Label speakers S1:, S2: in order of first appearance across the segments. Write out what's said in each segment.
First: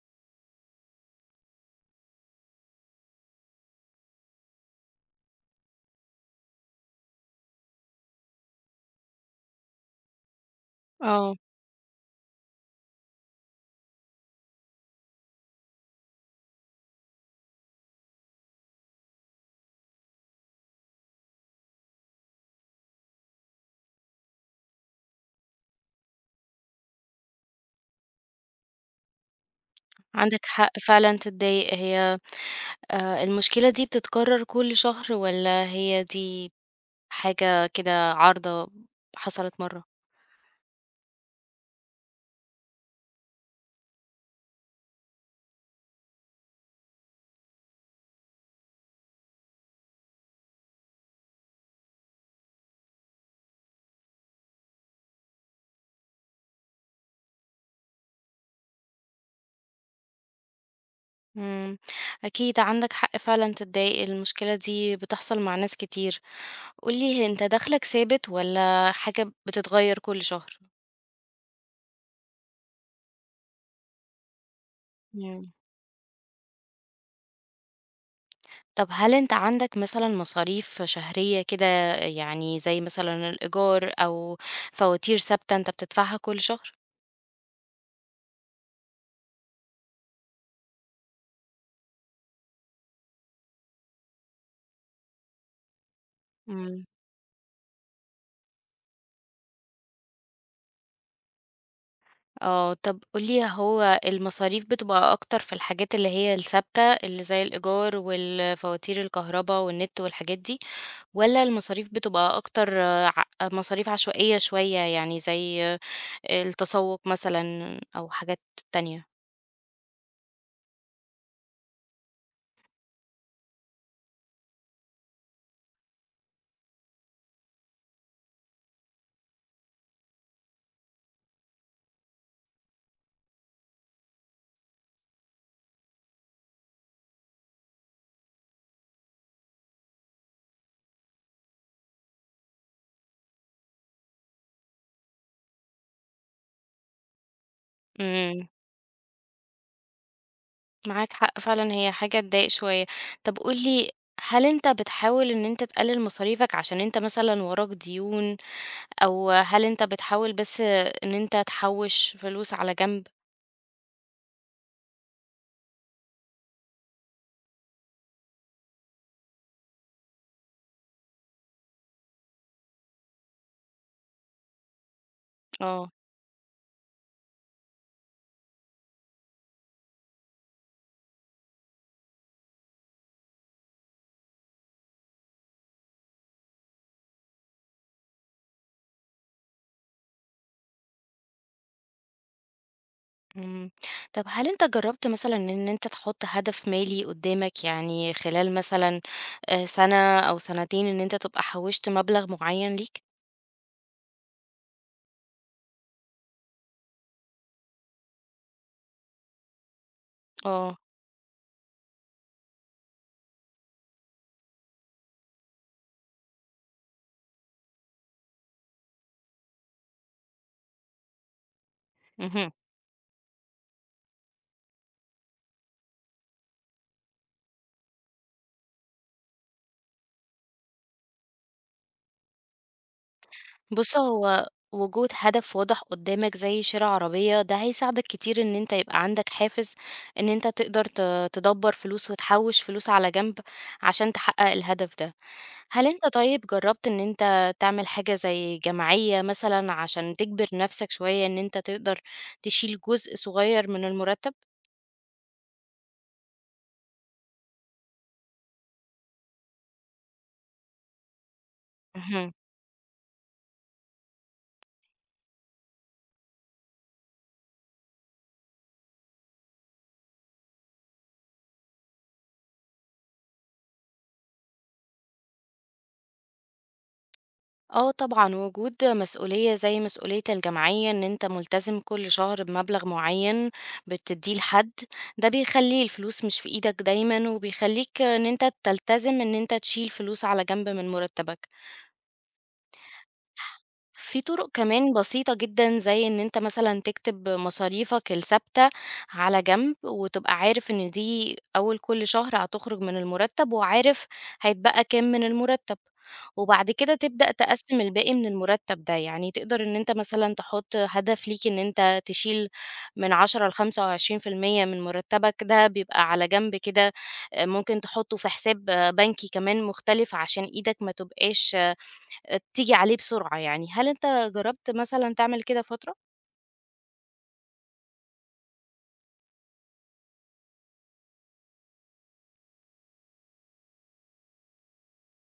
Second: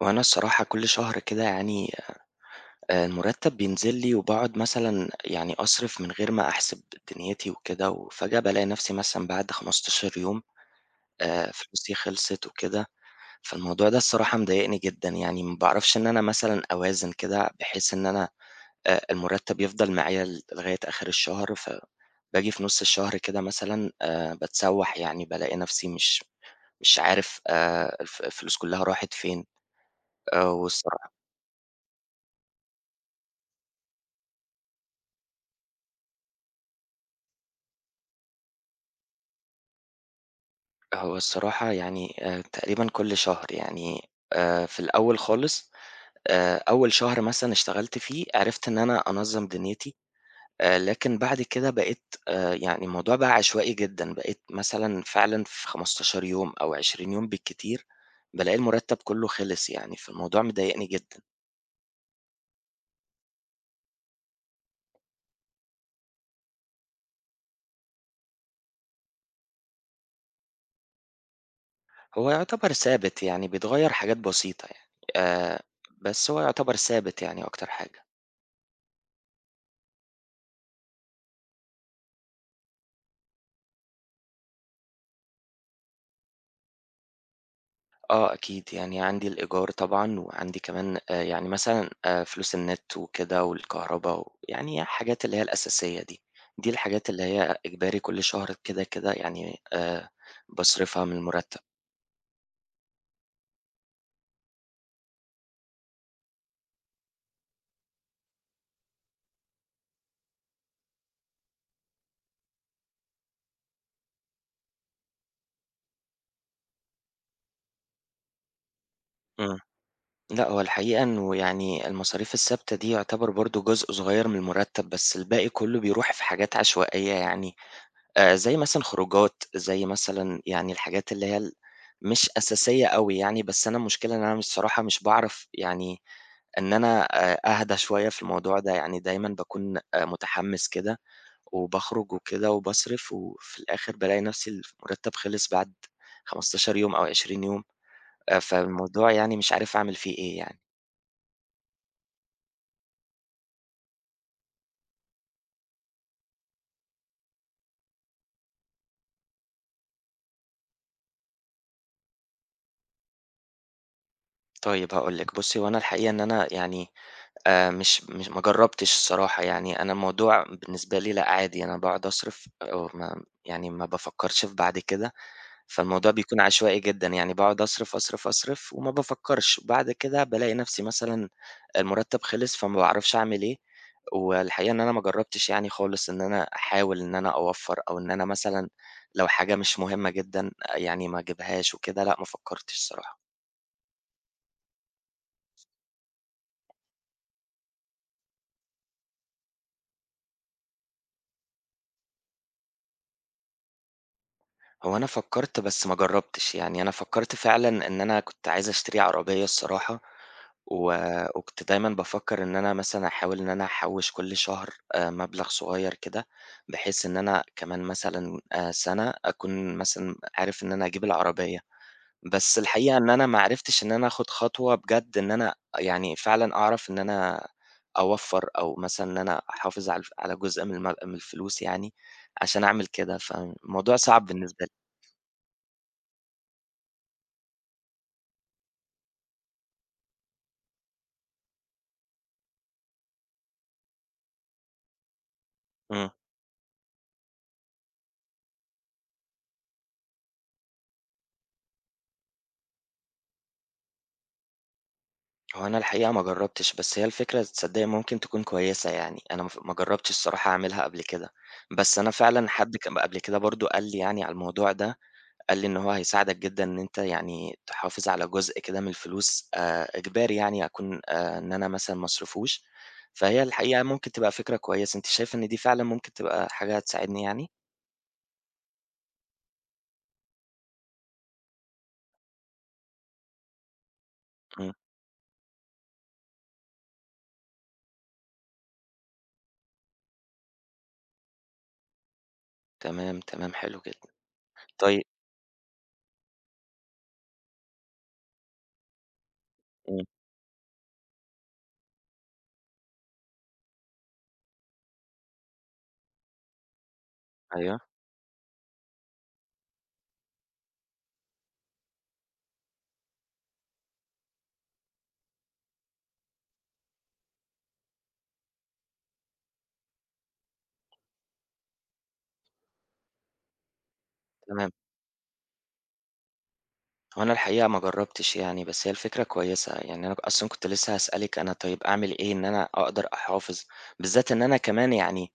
S1: وأنا الصراحة كل شهر كده يعني، المُرتّب بينزل لي وباقعد مثلًا يعني أصرف من غير ما أحسب دنيتي وكده، وفجأة بالاقي نفسي مثلًا بعد 15 يوم
S2: آه،
S1: فلوسي خلصت وكده، فالموضوع ده الصراحة مضايقني جدًا، يعني ما باعرفش إن أنا مثلًا أوازن كده بحيث إن أنا المُرتّب يفضل معايا لغاية آخر الشهر، فباجي في نُص الشهر كده مثلًا باتسوّح يعني، بالاقي نفسي مش عارف، الفلوس كلها راحت فين،
S2: عندك حق
S1: والص
S2: فعلًا تتضايق. هي المشكلة دي بتتكرر كل شهر والّا هي دي حاجة كده عارضة حصلت مرّة؟
S1: هو الصراحة يعني تقريبًا كل شهر، يعني في الأول خالص، أول شهر مثلًا اشتغلت فيه عرفت إن أنا أنظّم دنيتي، لكن بعد كده بقيت، يعني الموضوع بقى عشوائي جدًا، بقيت مثلًا فعلًا في 15 يوم أو 20 يوم بالكتير بالاقي المرتب كله خلص يعني، فالموضوع مضايقني جدًا.
S2: إمم، أكيد عندك حق فعلًا تتضايق، المشكلة دي بتحصل مع ناس كتير. قُل لي أنت دخلك ثابت والّا حاجة بتتغير كل شهر؟
S1: هو يعتبر ثابت يعني بيتغير حاجات بسيطة يعني،
S2: إمم.
S1: آآ بس هو يعتبر ثابت يعني أكتر حاجة.
S2: طب هل أنت عندك مثلًا مصاريف شهرية كده، يعني زي مثلًا الإيجار أو فواتير ثابتة أنت بتدفعها كل شهر؟
S1: آه أكيد، يعني عندي الإيجار طبعًا، وعندي كمان يعني مثلًا فلوس النت وكده والكهربا، ويعني حاجات اللي هي الأساسية دي، دي
S2: إمم.
S1: الحاجات اللي هي إجباري كل شهر كده، كده يعني باصرفها من المُرتّب.
S2: آه، طب قُل لي هو المصاريف بتبقى أكتر في الحاجات اللي هي الثابتة، اللي زي الإيجار والفواتير الكهربا والنت والحاجات دي، والّا المصاريف بتبقى أكتر، آه، ع مصاريف عشوائية شوية، يعني زي التسوق مثلًا أو حاجات تانية؟
S1: إمم. لأ، هو الحقيقة إنه يعني المصاريف الثابتة دي يعتبر برضه جزء صغير من المُرتّب، بس الباقي كُلّه بيروح في حاجات عشوائية يعني، زي مثلًا خروجات، زي مثلًا يعني الحاجات اللي هي مش أساسية أوي يعني، بس أنا المشكلة إن أنا بصراحة مش باعرف يعني إن أنا أهدى شوية في الموضوع ده، يعني دايمًا باكون متحمّس كده وباخرج وكده وباصرف، وفي الآخر بالاقي نفسي المرتّب خلص بعد 15 يوم أو 20 يوم،
S2: إمم.
S1: فالموضوع يعني مش عارف أعمل فيه إيه يعني.
S2: معاك حق فعلًا، هي حاجة تضايق شوية. طب قُل لي، هل أنت بتحاول إن أنت تقلل مصاريفك عشان أنت مثلًا وراك ديون، أو هل أنت بتحاول بس إن أنت تحوّش فلوس على جنب؟
S1: طيب هاقول لِك، بُصّي هو أنا الحقيقة إن أنا يعني مش مش ما جرّبتش الصراحة يعني، أنا الموضوع بالنسبة لي لأ عادي، أنا باقعد أصرف، وما يعني ما بافكّرش في بعد كده.
S2: آه.
S1: فالموضوع بيكون عشوائي جدًا، يعني باقعد أصرف، أصرف، أصرف وما بافكّرش، وبعد كده بالاقي نفسي مثلًا المُرتّب خلص، فما باعرفش أعمل إيه، والحقيقة إن أنا ما جرّبتش يعني خالص إن أنا أحاول إن أنا أوفّر، أو إن أنا مثلًا لو حاجة مش مهمة جدًا يعني ما أجيبهاش وكده، لأ ما فكّرتش الصراحة.
S2: إمم. طب هل أنت جرّبت مثلًا إن أنت تحُط هدف مالي قُدّامك، يعني خلال مثلًا سَنة أو سَنتين إن أنت تبقى حوّشت مبلغ معيّن ليك؟
S1: هو أنا فكّرت بس ما جرّبتش، يعني أنا فكّرت فعلًا إن أنا كنت عايز أشتري عربية الصراحة،
S2: آه.
S1: و وكنت دايمًا بافكّر إن أنا مثلًا أحاول إن أنا أحوّش كل شهر مبلغ صغيّر كده، بحيث إن أنا كمان مثلًا سَنة أكون مثلًا عارف إن أنا أجيب العربية،
S2: اهم.
S1: بس الحقيقة إن أنا ما عرفتش إن أنا آخُد خطوة بجد إن أنا يعني فعلًا أعرف إن أنا أوفّر، أو مثلًا إن أنا أحافظ على جزء من الفلوس يعني، عشان أعمل كده، فالموضوع
S2: بُص،
S1: صعب
S2: هو
S1: بالنسبة لي.
S2: وجود هدف واضح قدّامك زي شِرا عربية، ده هيساعدك كتير إن أنت يبقى عندك حافز إن أنت تقدر تدبّر فلوس وتحوّش فلوس على جنب عشان تحقق الهدف ده. هل أنت
S1: إمم.
S2: طيب جرّبت إن أنت تعمل حاجة زي جمعية مثلًا عشان تجبر نَفْسك شوية إن أنت تقدر تشيل جزء صغير من المُرتّب؟
S1: هو أنا الحقيقة ما جرّبتش، بس هي الفكرة تصدّقي ممكن تكون كويسة يعني، أنا ما جرّبتش الصراحة أعملها قبل كده، بس أنا
S2: اهم.
S1: فعلًا حد كان قبل كده برضه قال لي يعني على الموضوع ده، قال لي إن هو هيساعدك جدًا إن أنت يعني تحافظ على جزء كده من الفلوس، إجباري يعني أكون، إن أنا مثلًا ما أصرفوش، فهي الحقيقة ممكن تبقى فكرة كويسة، أنتِ شايفة إن دي فعلًا ممكن تبقى حاجة هتساعدني يعني؟
S2: آه طبعًا، وجود مسؤولية زي مسؤولية الجمعية إن أنت ملتزم كل شهر بمبلغ معيّن بتدّيه لحد،
S1: إمم،
S2: ده بيخلّي الفلوس مش في إيدك دايمًا، وبيخلّيك إن أنت تلتزم إن أنت تشيل فلوس على جنب من مرتبك.
S1: تمام، تمام، حلو جدًا.
S2: في طرق كمان
S1: طيب،
S2: بسيطة جدًا، زي إن أنت مثلًا تكتب مصاريفك الثابتة على جنب،
S1: إمم،
S2: وتبقى عارف إن دي أول كل شهر هتخرج من المرتب، وعارف هيتبقى كام من المرتب، وبعد كده تبدأ
S1: أيوه،
S2: تقسّم الباقي من المرتب ده، يعني تقدر إن أنت مثلًا تحط هدف ليك إن أنت تشيل من 10 ل25% من مرتبك، ده بيبقى على جنب كده، ممكن تحطه في حساب بنكي كمان مختلف عشان إيدك ما تبقاش تيجي عليه بسرعة، يعني هل أنت جرّبت
S1: تمام.
S2: مثلًا تعمل كده فترة؟
S1: هو أنا الحقيقة ما جرّبتش يعني، بس هي الفكرة كويسة، يعني أنا أصلًا كنت لسه هاسألِك أنا طيب أعمل إيه إن أنا أقدر أحافظ، بالذات إن أنا كمان يعني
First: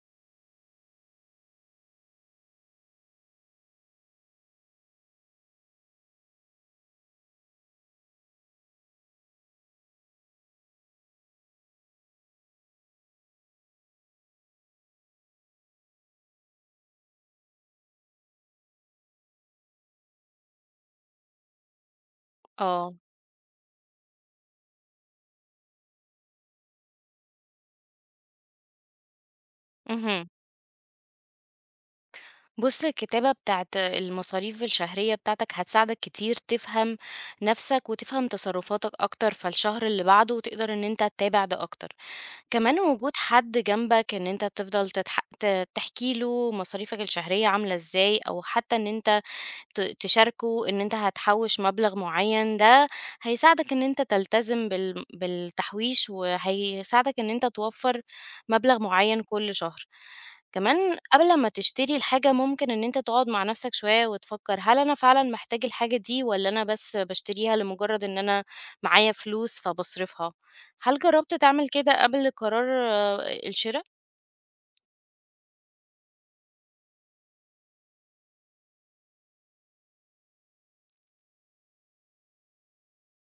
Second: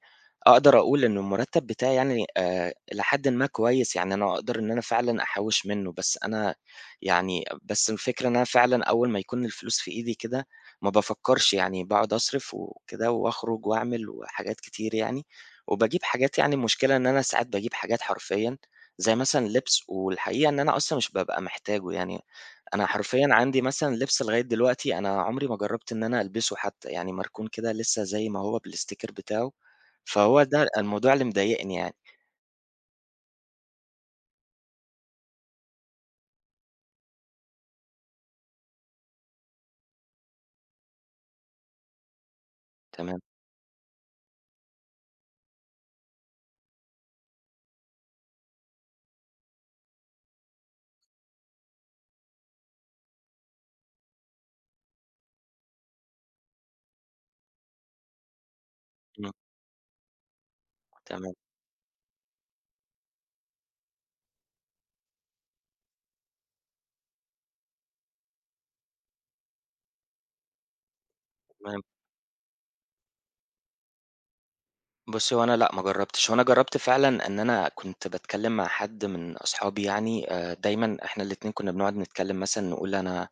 S1: أقدر أقول إن المرتب بتاعي يعني إلى حدٍ ما كويس، يعني أنا أقدر إن أنا فعلًا أحوّش منه، بس أنا، يعني بس الفكرة إن أنا فعلًا أول ما يكون الفلوس في إيدي كده ما بافكّرش، يعني باقعد أصرف وكده وأخرج وأعمل وحاجات كتير يعني، وباجيب حاجات، يعني المشكلة إن أنا ساعات باجيب حاجات حرفيًا زي مثلًا لبس، والحقيقة إن أنا أصلًا مش بابقى محتاجه، يعني أنا
S2: آه،
S1: حرفيًا عندي مثلًا لبس لغاية دلوقتي أنا عمري ما جرّبت إن أنا ألبسه حتى، يعني مركون كده لسه زي ما هو بالsticker بتاعه،
S2: اهم.
S1: فهو ده الموضوع اللي مضايقني يعني.
S2: بُص، الكتابة بتاعة المصاريف الشهرية بتاعتك هتساعدك كتير تفهم نَفْسك وتفهم تصرفاتك أكتر، فالشهر اللي بعده تقدر إن أنت تتابع ده أكتر. كمان وجود
S1: تمام،
S2: حد جنبك إن أنت تفضل تتح ت تحكي له مصاريفك الشهرية عاملة إزاي، أو حتى إن أنت تشاركه إن أنت هتحوّش مبلغ معيّن، ده هيساعدك إن أنت تلتزم بالتحويش، وهيساعدك إن أنت توفّر مبلغ معيّن
S1: إمم،
S2: كل شهر. كمان
S1: تمام،
S2: قبل ما تشتري الحاجة ممكن إن أنت تقعد مع نفسك شوية وتفكّر، هل أنا فعلًا محتاج الحاجة دي والّا أنا بس باشتريها لمجرد إن أنا معايا فلوس فباصرفها؟ هل جرّبت تعمل
S1: تمام.
S2: كده قبل قرار الشرا؟
S1: بُصّي، هو أنا لأ ما جرّبتش، هو أنا جرّبت فعلًا إن أنا كنت باتكلّم مع حد من أصحابي يعني، دايمًا إحنا الاتنين كُنّا بنقعد نتكلّم مثلًا نقول أنا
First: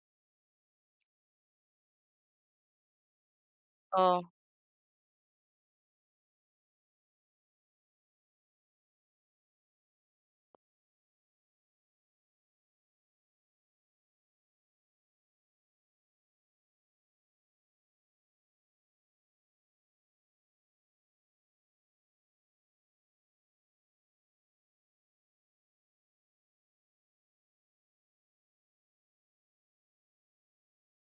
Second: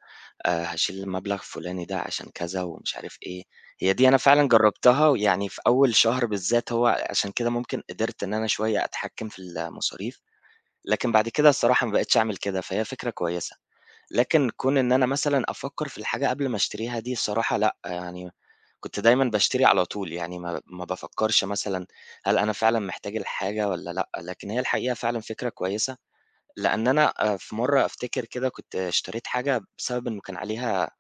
S1: هاشيل المبلغ الفُلاني ده عشان كذا ومش عارف إيه، هي دي أنا
S2: آه،
S1: فعلًا جرّبتها، ويعني في أول شهر بالذات هو عشان كده ممكن قدرت إن أنا شوية أتحكّم في المصاريف، لكن بعد كده الصراحة ما بقيتش أعمل كده، فهي فكرة كويسة. لكن كون إن أنا مثلًا أفكّر في الحاجة قبل ما أشتريها دي الصراحة لأ، يعني كنت دايمًا باشتري على طول، يعني ما بافكّرش مثلًا هل أنا فعلًا محتاج الحاجة والّا لأ، لكن هي الحقيقة فعلًا فكرة كويسة، لأن أنا في مرّة أفتكر كده كنت اشتريت حاجة بسبب إنه كان عليها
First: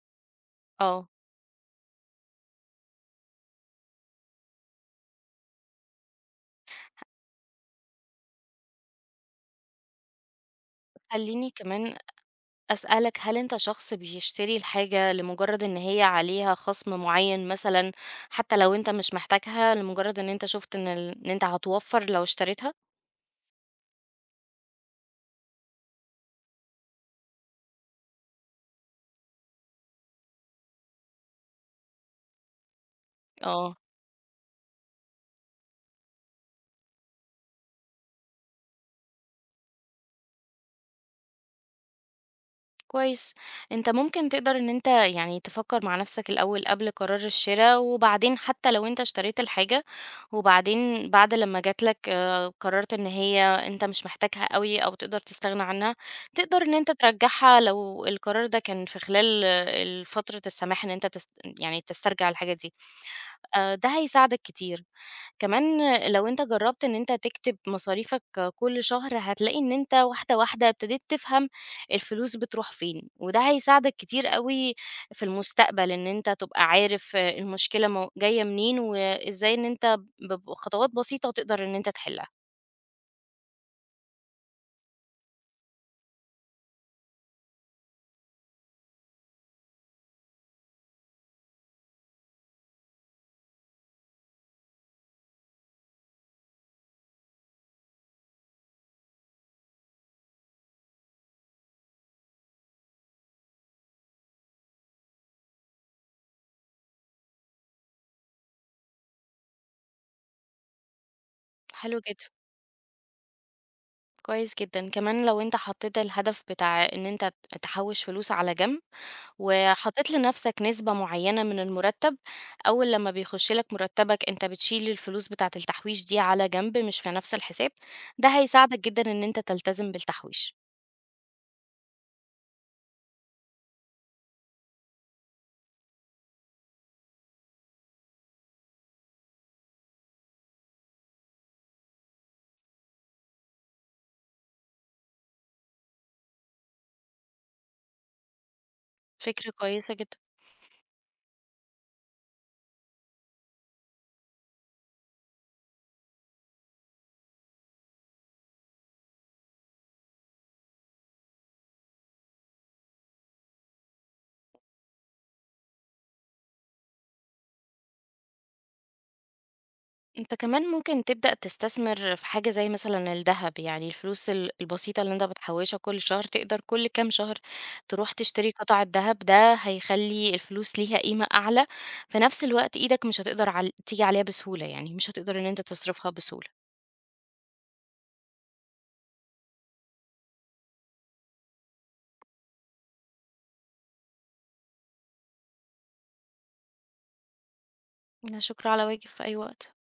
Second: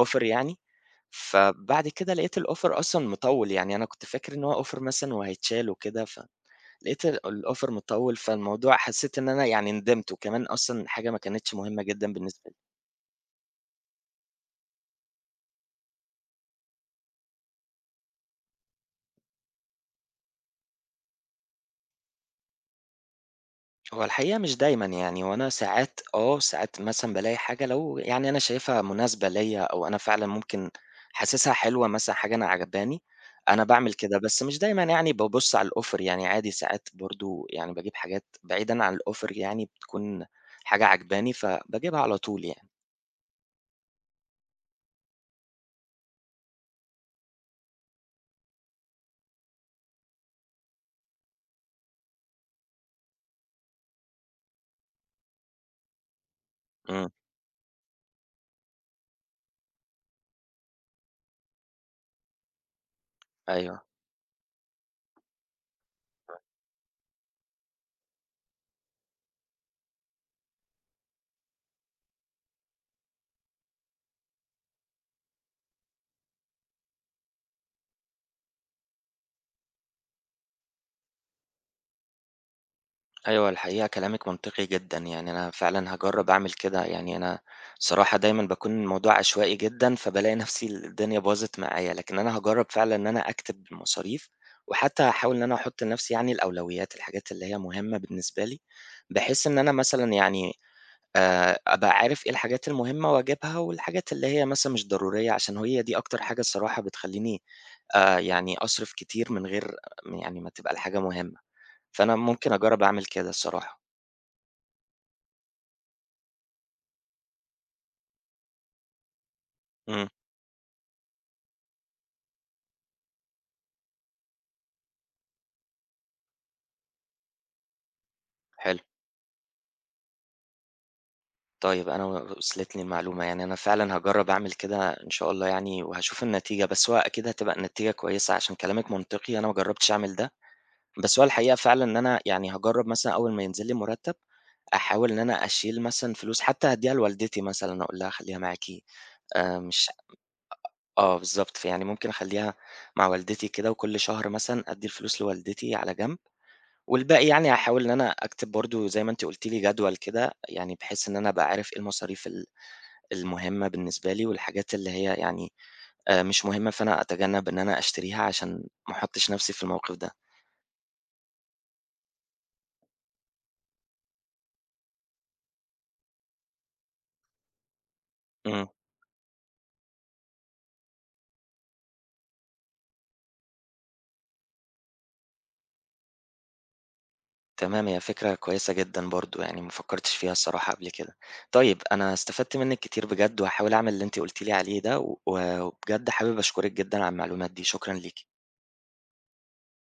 S1: offer يعني،
S2: آه.
S1: فبعد كده لقيت الoffer أصلًا مطوّل، يعني أنا كنت فاكر إن هو offer مثلًا وهيتشال وكده، فلقيت ال الoffer مطوّل، فالموضوع حسّيت إن أنا يعني ندمت، وكمان أصلًا حاجة ما
S2: خلّيني
S1: كانتش مهمة
S2: كمان
S1: جدًا بالنسبة.
S2: أسألك، هل أنت شخص بيشتري الحاجة لمجرد إن هي عليها خصم معين مثلًا، حتى لو أنت مش محتاجها، لمجرد إن أنت شُفت إن أنت هتوفّر لو اشتريتها؟
S1: هو الحقيقة مش دايمًا يعني، هو أنا ساعات مثلًا بالاقي حاجة، لو يعني أنا شايفها مناسبة ليّا أو أنا فعلًا ممكن حاسسها حلوة مثلًا، حاجة أنا عاجباني، أنا
S2: آه.
S1: باعمل كده، بس مش دايمًا يعني بابُص على الoffer يعني، عادي ساعات برضه يعني باجيب حاجات بعيدًا عن الoffer، يعني بتكون حاجة عاجباني فباجيبها على طول يعني.
S2: كويس. انت ممكن تقدر ان انت، يعني تفكر مع نفسك الاول قبل قرار الشراء، وبعدين حتى لو انت اشتريت الحاجة وبعدين بعد لما جاتلك قررت ان هي انت مش محتاجها قوي او تقدر تستغنى عنها، تقدر ان انت
S1: إمم،
S2: ترجعها لو القرار ده كان في خلال فترة السماح، ان انت يعني تسترجع الحاجة دي.
S1: أيوه.
S2: ده هيساعدك كتير. كمان لو أنت جرّبت إن أنت تكتب مصاريفك كل شهر، هتلاقي إن أنت واحدة، واحدة ابتديت تفهم الفلوس بتروح فين، وده هيساعدك كتير أوي في المستقبل إن أنت تبقى عارف المشكلة مو جاية منين، وإزاي إن أنت بخطوات بسيطة تقدر إن أنت تحلها.
S1: أيوه، الحقيقة كلامِك منطقي جدًا، يعني أنا فعلًا هاجرّب أعمل كده، يعني أنا بصراحة دايمًا باكون الموضوع عشوائي جدًا، فبالاقي نفسي الدنيا باظت معايا، لكن أنا هاجرّب فعلًا إن أنا أكتب مصاريف، وحتى هاحاول إن أنا أحُط لنفسي يعني الأولويات، الحاجات اللي هي مهمة بالنسبة لي، بحيث إن أنا مثلًا يعني أبقى عارف إيه الحاجات المهمة وأجيبها، والحاجات اللي هي مثلًا مش ضرورية، عشان هي دي أكتر حاجة الصراحة بتخلّيني يعني أصرف كتير من غير يعني ما تبقى الحاجة مهمة.
S2: حلو
S1: فأنا
S2: جدًا،
S1: ممكن أجرّب أعمل كده الصراحة.
S2: كويس جدًا. كمان لو أنت حطيت الهدف بتاع إن أنت تحوّش فلوس على جنب،
S1: إمم،
S2: وحطيت لنفسك نسبة معينة من المرتب، أول لما بيخش لك مرتبك أنت بتشيل الفلوس بتاعة التحويش دي على جنب مش في نفس الحساب، ده هيساعدك
S1: حلو.
S2: جدا إن أنت تلتزم بالتحويش.
S1: طيب أنا وصلتني المعلومة، يعني أنا فعلًا هاجرّب أعمل كده إن شاء الله يعني وهاشوف النتيجة، بس هو أكيد هتبقى النتيجة كويسة عشان كلامِك منطقي، أنا ما جرّبتش أعمل ده، بس هو الحقيقة فعلًا إن أنا يعني هاجرّب مثلًا أول ما ينزل لي مرتّب، أحاول إن أنا أشيل مثلًا فلوس حتى هادّيها لوالدتي مثلًا، أقول لها خلّيها معاكِ،
S2: فكرة
S1: مش
S2: كويسة جدا.
S1: آه بالضبط، فيعني ممكن أخلّيها مع والدتي كده، وكل شهر مثلًا أدّي الفلوس لوالدتي على جنب، والباقي يعني هاحاول إن أنا أكتب برضه زي ما أنتِ قُلتِ لي جدول كده، يعني بحيث إن أنا أبقى عارف إيه المصاريف المهمة بالنسبة لي، والحاجات اللي هي يعني مش مهمة، فأنا أتجنب إن أنا أشتريها عشان ما أحطّش نفسي في الموقف ده.
S2: أنت كمان ممكن تبدأ تستثمر في حاجة زي مثلا الذهب، يعني الفلوس البسيطة اللي أنت بتحوشها كل شهر تقدر كل كام شهر تروح تشتري
S1: إمم،
S2: قطع الذهب، ده هيخلي الفلوس ليها قيمة أعلى. في نفس الوقت إيدك مش هتقدر تيجي عليها بسهولة، يعني مش هتقدر إن أنت تصرفها بسهولة.
S1: تمام، هي فكرة كويسة جدًا برضه، يعني ما فكّرتش فيها الصراحة قبل كده. طيب أنا استفدت منِّك كتير بجد، وهاحاول أعمل اللي أنتِ قُلتِ لي عليه ده، و وبجد حابب أشكرِك جدًا على المعلومات دي، شكرًا ليكِ.
S2: لا شكر على واجب، في أي وقت.